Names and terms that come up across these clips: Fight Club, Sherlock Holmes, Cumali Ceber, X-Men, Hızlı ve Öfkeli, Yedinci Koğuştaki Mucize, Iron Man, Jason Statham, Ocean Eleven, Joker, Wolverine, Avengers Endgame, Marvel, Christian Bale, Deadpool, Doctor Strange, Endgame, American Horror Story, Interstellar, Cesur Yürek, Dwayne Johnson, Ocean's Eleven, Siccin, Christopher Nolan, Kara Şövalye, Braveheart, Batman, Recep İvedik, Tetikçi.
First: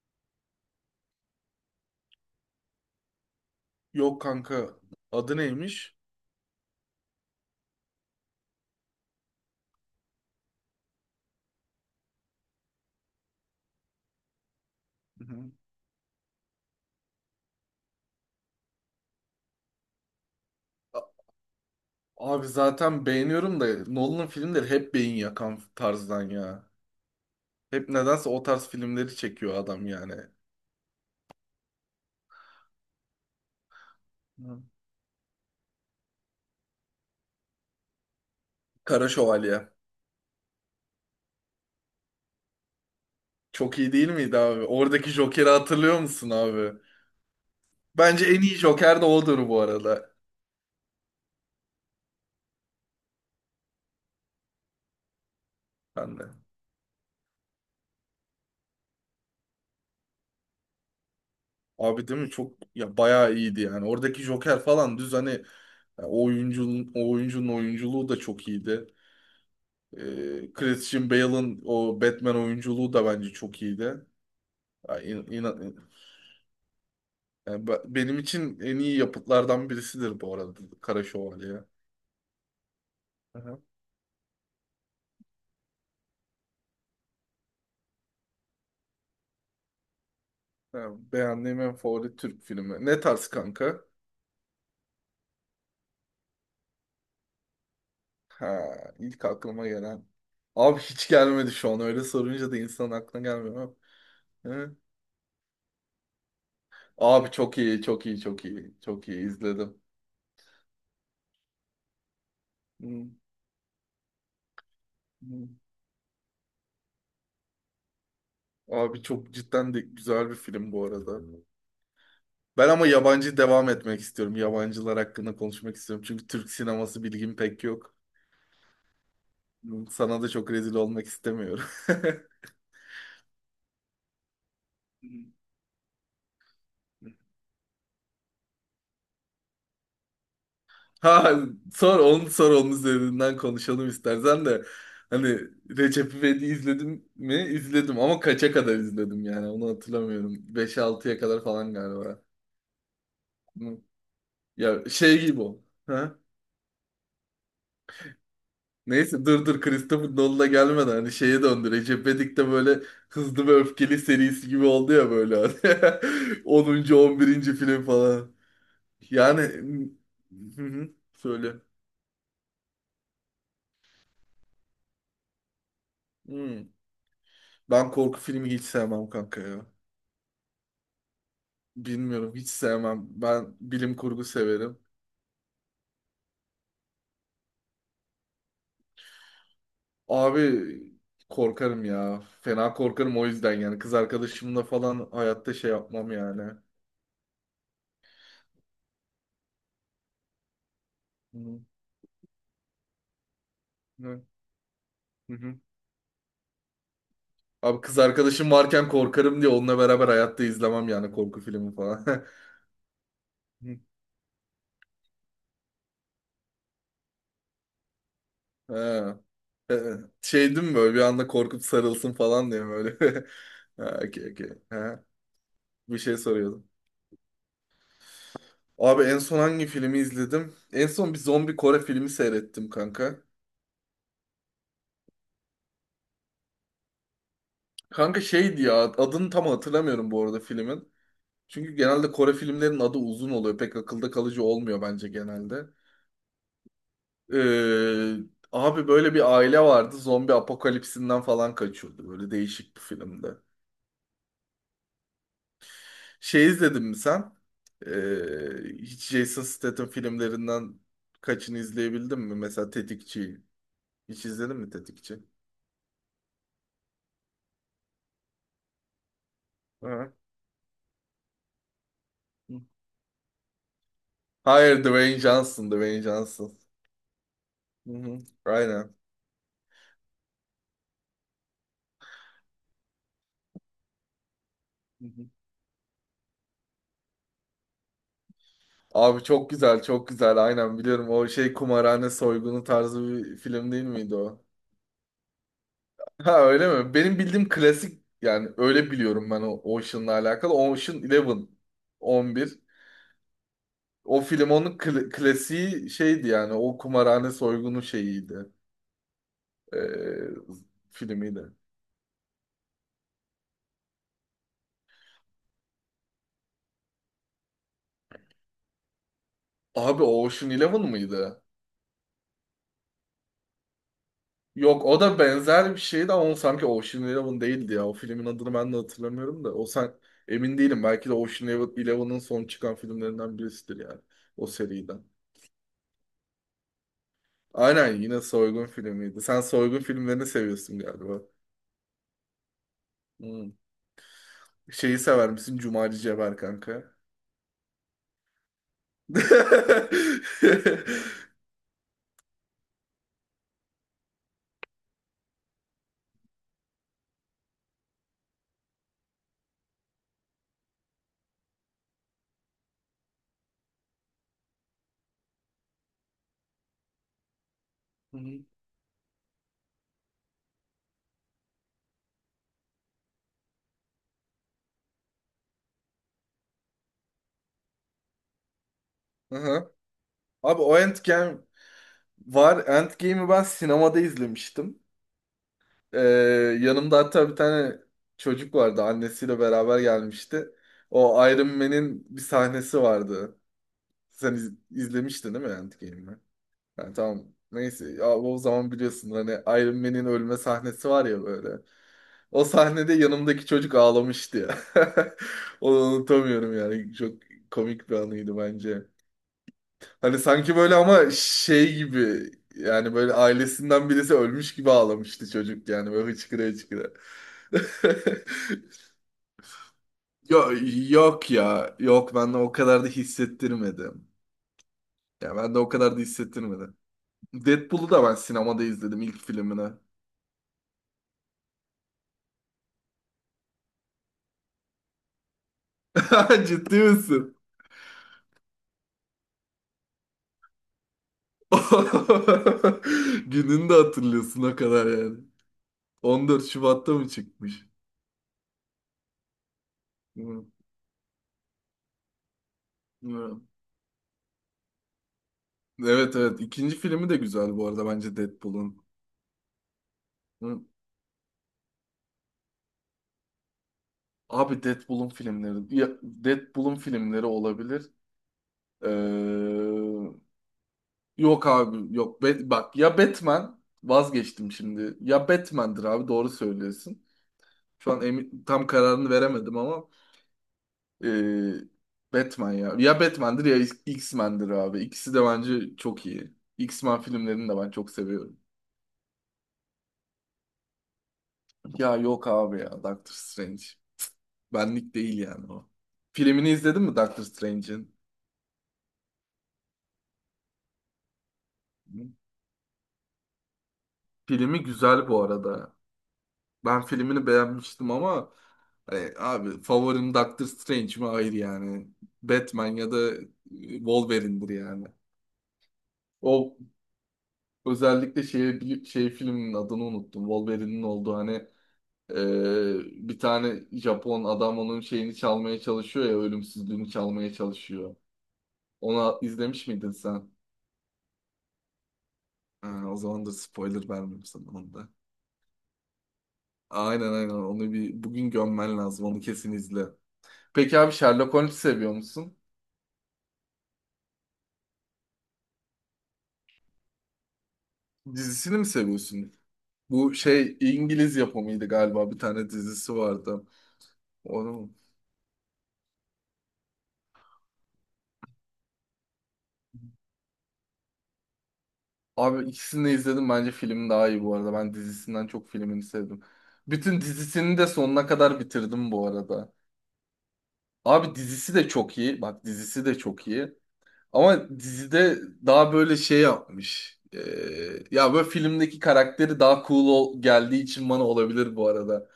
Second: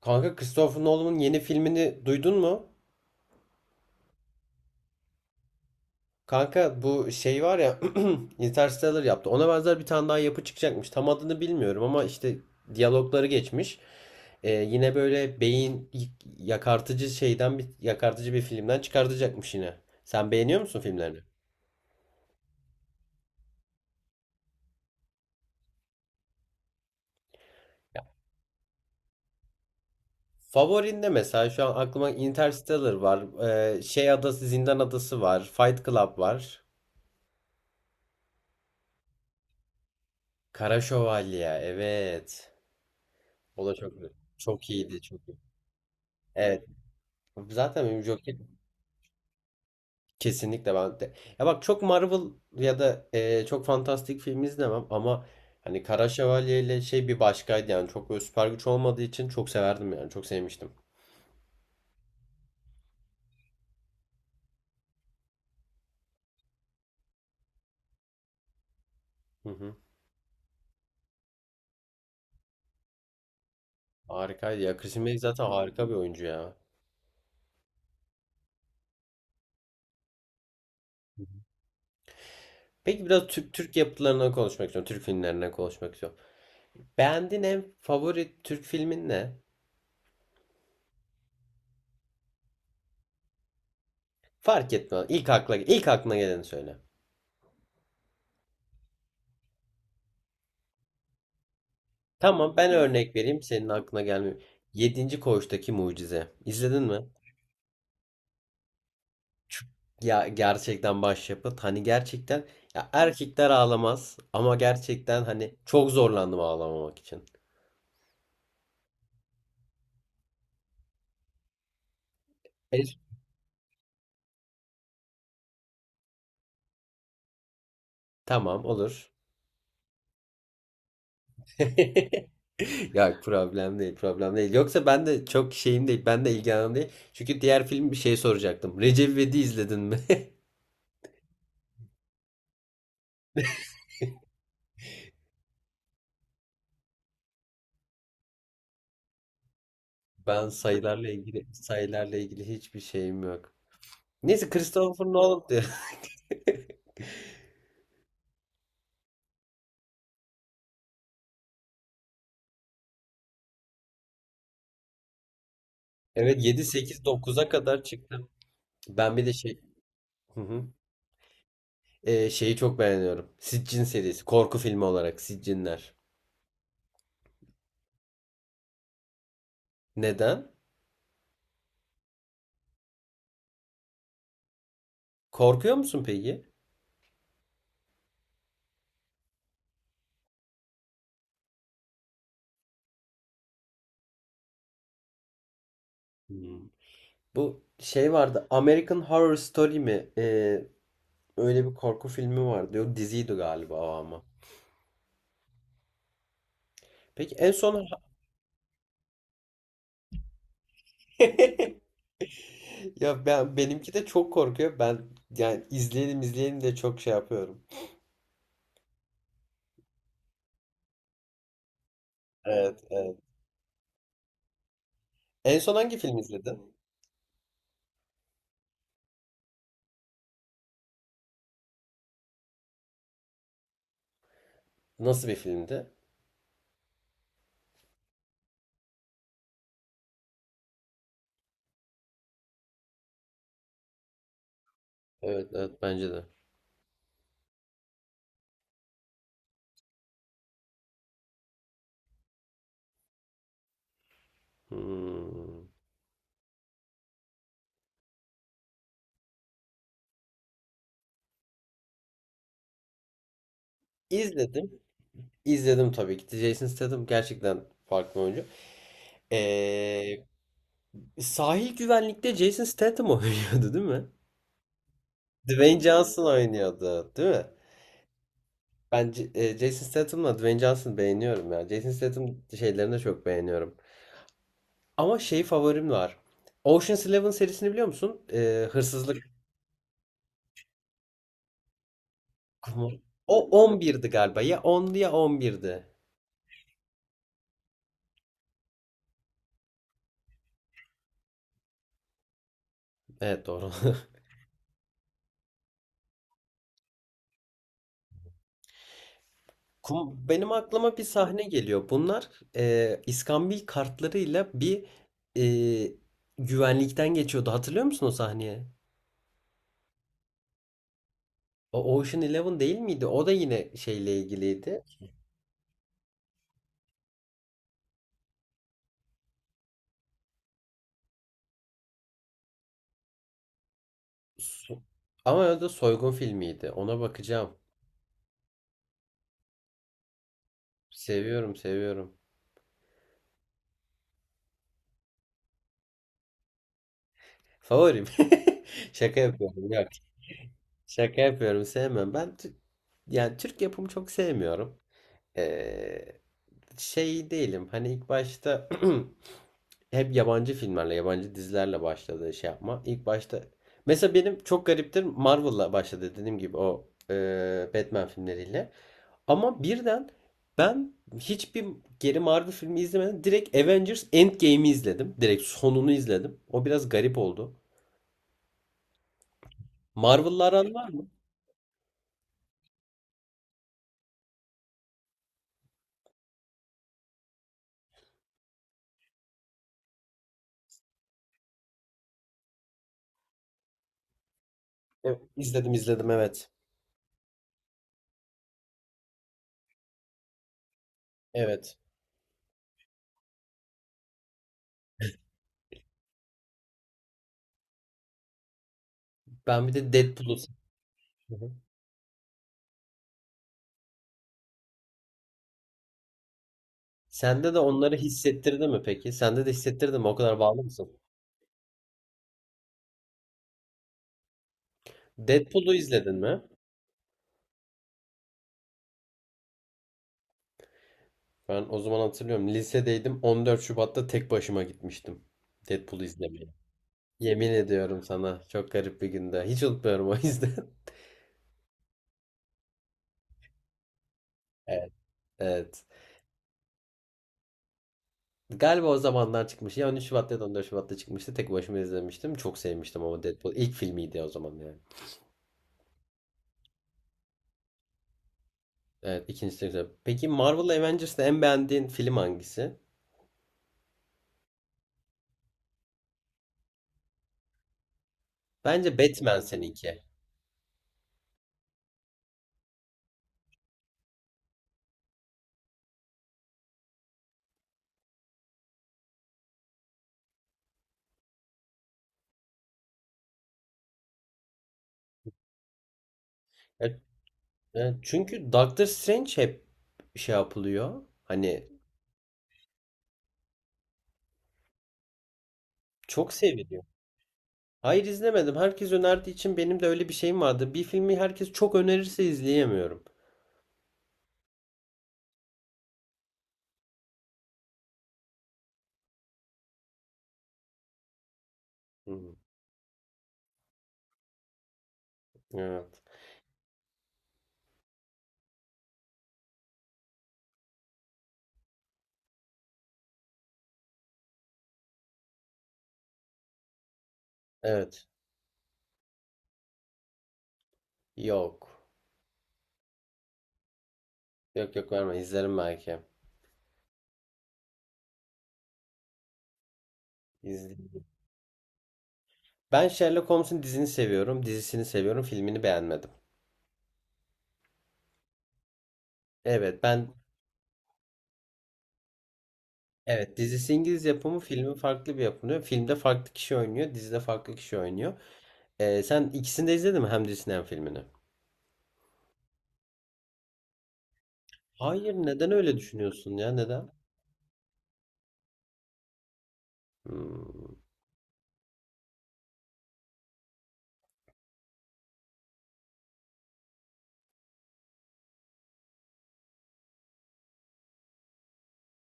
Kanka Christopher Nolan'ın yeni filmini duydun mu? Yok kanka, adı neymiş? Kanka bu şey var ya. Interstellar yaptı. Ona benzer bir tane daha yapı çıkacakmış. Tam adını bilmiyorum ama işte diyalogları geçmiş. Yine Hı böyle hı. beyin yakartıcı şeyden bir yakartıcı bir filmden çıkartacakmış yine. Sen beğeniyor musun filmlerini? A- Abi zaten beğeniyorum da Nolan'ın filmleri hep beyin yakan tarzdan ya. Hep Ya, nedense o tarz filmleri çekiyor adam yani. favorinde mesela şu an aklıma Interstellar var. Hı. Zindan Adası var. Fight Club var. Kara Şövalye. Kara Şövalye. Evet. O da Çok çok iyi değil miydi abi? çok iyiydi, Oradaki çok iyi. Joker'i hatırlıyor musun Evet. abi? Zaten benim Bence Joker en iyi Joker de odur bu arada. kesinlikle ben de. Ya bak, çok Marvel ya da çok fantastik film izlemem ama hani Kara Ben de. Şövalye ile şey bir başkaydı yani çok böyle süper güç olmadığı için çok severdim yani çok sevmiştim. Abi değil mi çok ya, bayağı iyiydi yani. Oradaki Joker falan düz, hani ya o oyuncunun oyunculuğu da çok iyiydi. Hı hı. Christian Bale'ın o Batman oyunculuğu da bence çok iyiydi. Harikaydı ya, Ya Christian Bale zaten harika bir oyuncu ya. yani benim için en iyi yapıtlardan birisidir bu arada Kara Şövalye. Peki biraz Hı Türk hı. Türk yapıtlarına konuşmak istiyorum. Türk filmlerine konuşmak istiyorum. Beğendiğin en favori Türk filmin ne? Yani beğendiğim en favori Türk filmi. Ne tarz kanka? Fark etmez. İlk aklına geleni söyle. Ha, ilk aklıma gelen. Abi hiç gelmedi şu an. Öyle sorunca Tamam, da ben insanın örnek aklına vereyim, senin gelmiyor. aklına gelmiyor. Yedinci Koğuştaki Mucize. İzledin mi? Abi çok iyi, çok iyi, çok iyi. Çok iyi izledim. Ya, gerçekten başyapıt. Hani gerçekten, ya Hı, erkekler ağlamaz ama gerçekten hı. hani çok zorlandım ağlamamak için. Abi çok cidden de güzel bir film bu arada. Ben ama Hayır. yabancı devam etmek istiyorum. Yabancılar hakkında konuşmak istiyorum. Çünkü Türk sineması bilgim pek yok. Tamam, olur. Hı. Sana da çok rezil olmak istemiyorum. Ya, problem değil, problem değil. Yoksa ben de çok şeyim değil, ben de ilgilenim değil. Çünkü diğer film bir şey soracaktım. Recep İvedik'i izledin mi? Ha, sor onun üzerinden konuşalım istersen de. Hani Recep İvedik'i izledim mi? İzledim ama kaça kadar izledim yani onu hatırlamıyorum. Ben Beş sayılarla altıya kadar ilgili falan sayılarla galiba. ilgili hiçbir şeyim yok. Neyse, Ya Christopher şey gibi Nolan o. diyor. Ha? Neyse, dur dur, Christopher Nolan'a gelmeden hani şeye döndü. Recep İvedik de böyle Hızlı ve Öfkeli serisi gibi oldu ya böyle, hani. Evet, yedi 10. sekiz dokuz'a 11. kadar film çıktım. falan. Ben bir de Yani, şey. Hı hı hı. hı, söyle. Şeyi çok beğeniyorum. Siccin serisi. Korku filmi olarak Siccinler. Hmm. Ben korku filmi hiç sevmem kanka ya. Neden? Bilmiyorum, hiç sevmem. Ben bilim kurgu severim. Korkuyor musun peki? Abi korkarım ya. Fena korkarım o yüzden yani. Kız arkadaşımla falan hayatta şey yapmam yani. Hmm. Hı Bu şey vardı. American Horror Story mi? Hı. Öyle bir korku filmi vardı. Yok, diziydi galiba o Hı ama. hı. Peki en Abi son kız arkadaşım varken korkarım diye onunla beraber hayatta izlemem yani korku filmi falan. ya benimki de çok korkuyor. Ben yani, izleyelim izleyelim de çok şey yapıyorum. Ha. Ee, Şey değil mi böyle bir anda korkup sarılsın falan diye Evet, evet. böyle. Ha, okey, okey. Ha, En son hangi bir şey film izledin? soruyordum. Abi en son hangi filmi izledim? En son bir zombi Kore filmi seyrettim kanka. Nasıl bir filmdi? Kanka şeydi ya, adını tam hatırlamıyorum bu arada filmin. Çünkü genelde Kore filmlerinin adı uzun oluyor. Pek akılda kalıcı olmuyor bence Evet, genelde. evet, bence de. Ee, abi böyle bir aile vardı. Zombi apokalipsinden falan kaçıyordu. Böyle değişik bir filmdi. Hmm. Şey izledin mi sen? Hiç Jason Statham filmlerinden kaçını izleyebildin mi? Mesela Tetikçi. Hiç izledin mi İzledim. Tetikçi? İzledim tabii ki. Jason Statham gerçekten farklı oyuncu. Hı. Ee, Sahil güvenlikte Jason Statham oynuyordu değil mi? Hayır, Dwayne Johnson, Dwayne Dwayne Johnson Johnson. oynuyordu değil mi? Hı hı. Aynen. Ben Jason Statham'la Dwayne Johnson'ı beğeniyorum ya. Jason Statham şeylerini de çok beğeniyorum. Hı Ama hı. şey, favorim var. Ocean's Eleven serisini biliyor musun? Abi Hırsızlık. çok güzel, çok güzel. Aynen, biliyorum. O şey kumarhane soygunu tarzı bir O film on değil birdi miydi galiba. o? Ya 10'du ya 11'di. Ha, öyle mi? Benim bildiğim klasik yani, öyle biliyorum ben o Ocean'la alakalı. Ocean Eleven, 11. Evet, doğru. O film onun klasiği şeydi yani, o kumarhane soygunu şeyiydi. Ee, Benim aklıma bir sahne filmiydi. geliyor. Bunlar iskambil kartlarıyla bir e, güvenlikten geçiyordu. Hatırlıyor musun o sahneye? Abi Ocean Eleven mıydı? O Ocean Eleven değil miydi? O da yine şeyle ilgiliydi. Yok, o da benzer bir şeydi ama o sanki Ocean Eleven değildi ya. O filmin adını ben de hatırlamıyorum da. O sen, emin değilim. Belki de Ocean Eleven- son çıkan filmlerinden birisidir yani. O Su- seriden. Ama o da soygun filmiydi. Ona bakacağım. Aynen, yine soygun filmiydi. Sen soygun filmlerini seviyorsun galiba. Seviyorum, seviyorum. Hmm. Şeyi sever misin? Cumali Ceber kanka. Favorim. Şaka yapıyorum. Yok. Hı Şaka yapıyorum. Sevmem. Ben yani Türk yapımı çok sevmiyorum. Ee, Şey değilim. Hani ilk başta hep yabancı filmlerle, yabancı dizilerle başladı şey yapma. İlk başta mesela benim çok gariptir Marvel'la başladı, dediğim gibi o Batman hı. filmleriyle. Ama birden ben hiçbir geri Marvel filmi izlemedim. Direkt Avengers Endgame'i izledim. Direkt sonunu izledim. O biraz garip oldu. Aha. Marvel'la Abi aran o var mı? Endgame var. Endgame'i ben sinemada izlemiştim. Ee, yanımda hatta bir tane çocuk vardı. Annesiyle beraber gelmişti. O Iron Man'in bir sahnesi vardı. Sen Evet, izlemiştin değil mi izledim izledim, Endgame'i? evet. Yani tamam. Neyse. Ya o zaman biliyorsun hani Iron Man'in ölme sahnesi var ya böyle. Evet. O sahnede yanımdaki çocuk ağlamıştı ya. Onu unutamıyorum yani. Çok komik bir anıydı bence. Ben bir de Hani Deadpool'u. sanki böyle ama Hı hı. şey gibi, yani böyle ailesinden birisi ölmüş gibi ağlamıştı çocuk yani böyle hıçkıra hıçkıra. Sende de onları hissettirdi mi peki? Sende de hissettirdi mi? O kadar Yok, bağlı mısın? yok ya. Yok, ben de o kadar da hissettirmedim. Ya ben de o Deadpool'u kadar da izledin mi? hissettirmedim. Deadpool'u da ben sinemada izledim ilk filmini. Ben o zaman hatırlıyorum. Lisedeydim. 14 Şubat'ta tek başıma gitmiştim Deadpool'u izlemeye. Ciddi misin? Yemin ediyorum sana. Çok garip bir günde. Hiç unutmuyorum o yüzden. Gününü de hatırlıyorsun o kadar Evet. yani. Evet. 14 Şubat'ta mı çıkmış? Galiba o zamanlar çıkmış. Ya 13 Şubat'ta ya da Hı, 14 Şubat'ta çıkmıştı. Tek başıma izlemiştim. Çok sevmiştim ama hı. Deadpool, ilk filmiydi o zaman yani. Evet evet. İkinci filmi de güzel bu arada bence Deadpool'un. Evet, ikincisi de güzel. Peki Hı. Marvel Avengers'ta en beğendiğin film hangisi? Abi Deadpool'un filmleri. Ya, Deadpool'un filmleri olabilir. Ee, Bence Batman seninki. yok abi yok. Bak ya, Batman vazgeçtim şimdi. Ya, Batman'dir abi, doğru söylüyorsun. Şu an emin, tam kararını veremedim ama ee, Batman ya. Ya Batman'dir ya X-Men'dir abi. İkisi de bence çok iyi. E, X-Men filmlerini de ben çok seviyorum. Çünkü Doctor Strange hep şey yapılıyor. Hani Ya yok abi, ya Doctor Strange. Benlik değil yani o. çok Filmini izledin seviliyor. mi Doctor Strange'in? Hayır, izlemedim. Herkes önerdiği için benim de öyle bir şeyim vardı. Bir filmi herkes çok önerirse izleyemiyorum. Filmi güzel bu arada. Ben filmini beğenmiştim ama hani abi favorim Doctor Strange mi? Hayır yani. Hı. Batman ya da Wolverine'dir yani. Evet. O özellikle şey, şey filminin adını unuttum. Wolverine'in olduğu hani bir tane Japon adam onun şeyini çalmaya çalışıyor ya, ölümsüzlüğünü çalmaya çalışıyor. Evet. Onu izlemiş miydin sen? Yok. Ha, o zaman da spoiler vermeyeyim sana onu Yok, da. yok, verme. İzlerim belki. Aynen aynen, onu bir bugün gömmen lazım, onu kesin izle. Peki abi, İzle. Sherlock Holmes seviyor musun? Ben Sherlock Holmes'un dizisini seviyorum, filmini beğenmedim. Dizisini mi seviyorsun? Evet, Bu şey İngiliz yapımıydı galiba, bir tane dizisi evet, vardı. dizisi İngiliz yapımı, Onu mu? filmi farklı bir yapımı. Filmde farklı kişi oynuyor, dizide farklı kişi oynuyor. Sen ikisini de izledin mi? Hem dizisini hem filmini. Abi ikisini de izledim, bence film daha iyi bu arada. Ben Hayır, dizisinden çok neden öyle filmini sevdim. düşünüyorsun ya? Neden? Bütün dizisini de sonuna kadar bitirdim bu arada. Hmm. Abi dizisi de çok iyi. Bak, dizisi de çok iyi. Ama dizide daha böyle şey yapmış. Ya böyle filmdeki karakteri daha cool geldiği için bana, olabilir bu arada.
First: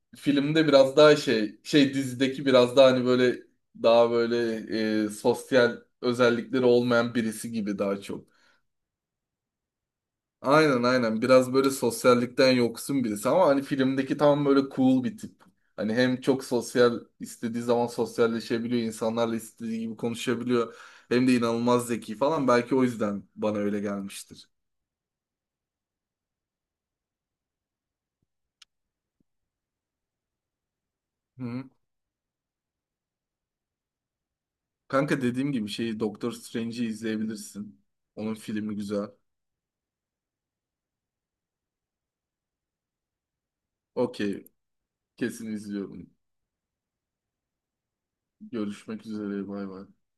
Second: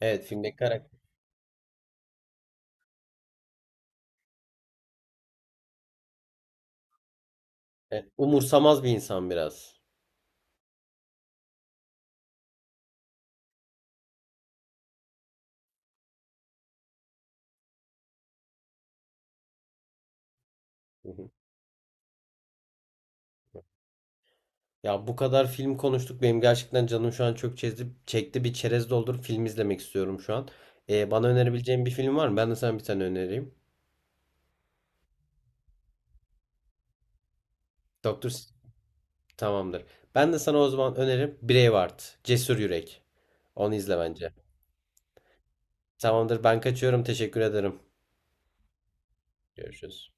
Evet, filmdeki Filmde biraz karakter, daha şey, dizideki biraz daha hani böyle, daha böyle sosyal özellikleri olmayan birisi gibi daha evet, çok. umursamaz bir insan biraz. Aynen aynen. Biraz böyle sosyallikten yoksun birisi ama hani filmdeki tam böyle cool bir tip. Hani hem çok sosyal, istediği zaman sosyalleşebiliyor, insanlarla istediği gibi konuşabiliyor. Hem de inanılmaz zeki falan. Belki o yüzden bana öyle gelmiştir. Ya, bu kadar film konuştuk. Benim gerçekten canım şu an çok çekti. Çekti bir çerez doldurup film izlemek istiyorum şu an. Bana Hı. Hı. önerebileceğin bir film var mı? Ben de sana bir tane önereyim. Kanka dediğim gibi şeyi Doktor Strange'i izleyebilirsin. Doktor Onun S- filmi güzel. Tamamdır. Ben de sana o zaman önerim Braveheart. Cesur Yürek. Onu izle bence. Okey, kesin izliyorum. Tamamdır, ben kaçıyorum. Teşekkür ederim. Görüşmek üzere, bay bay. Görüşürüz.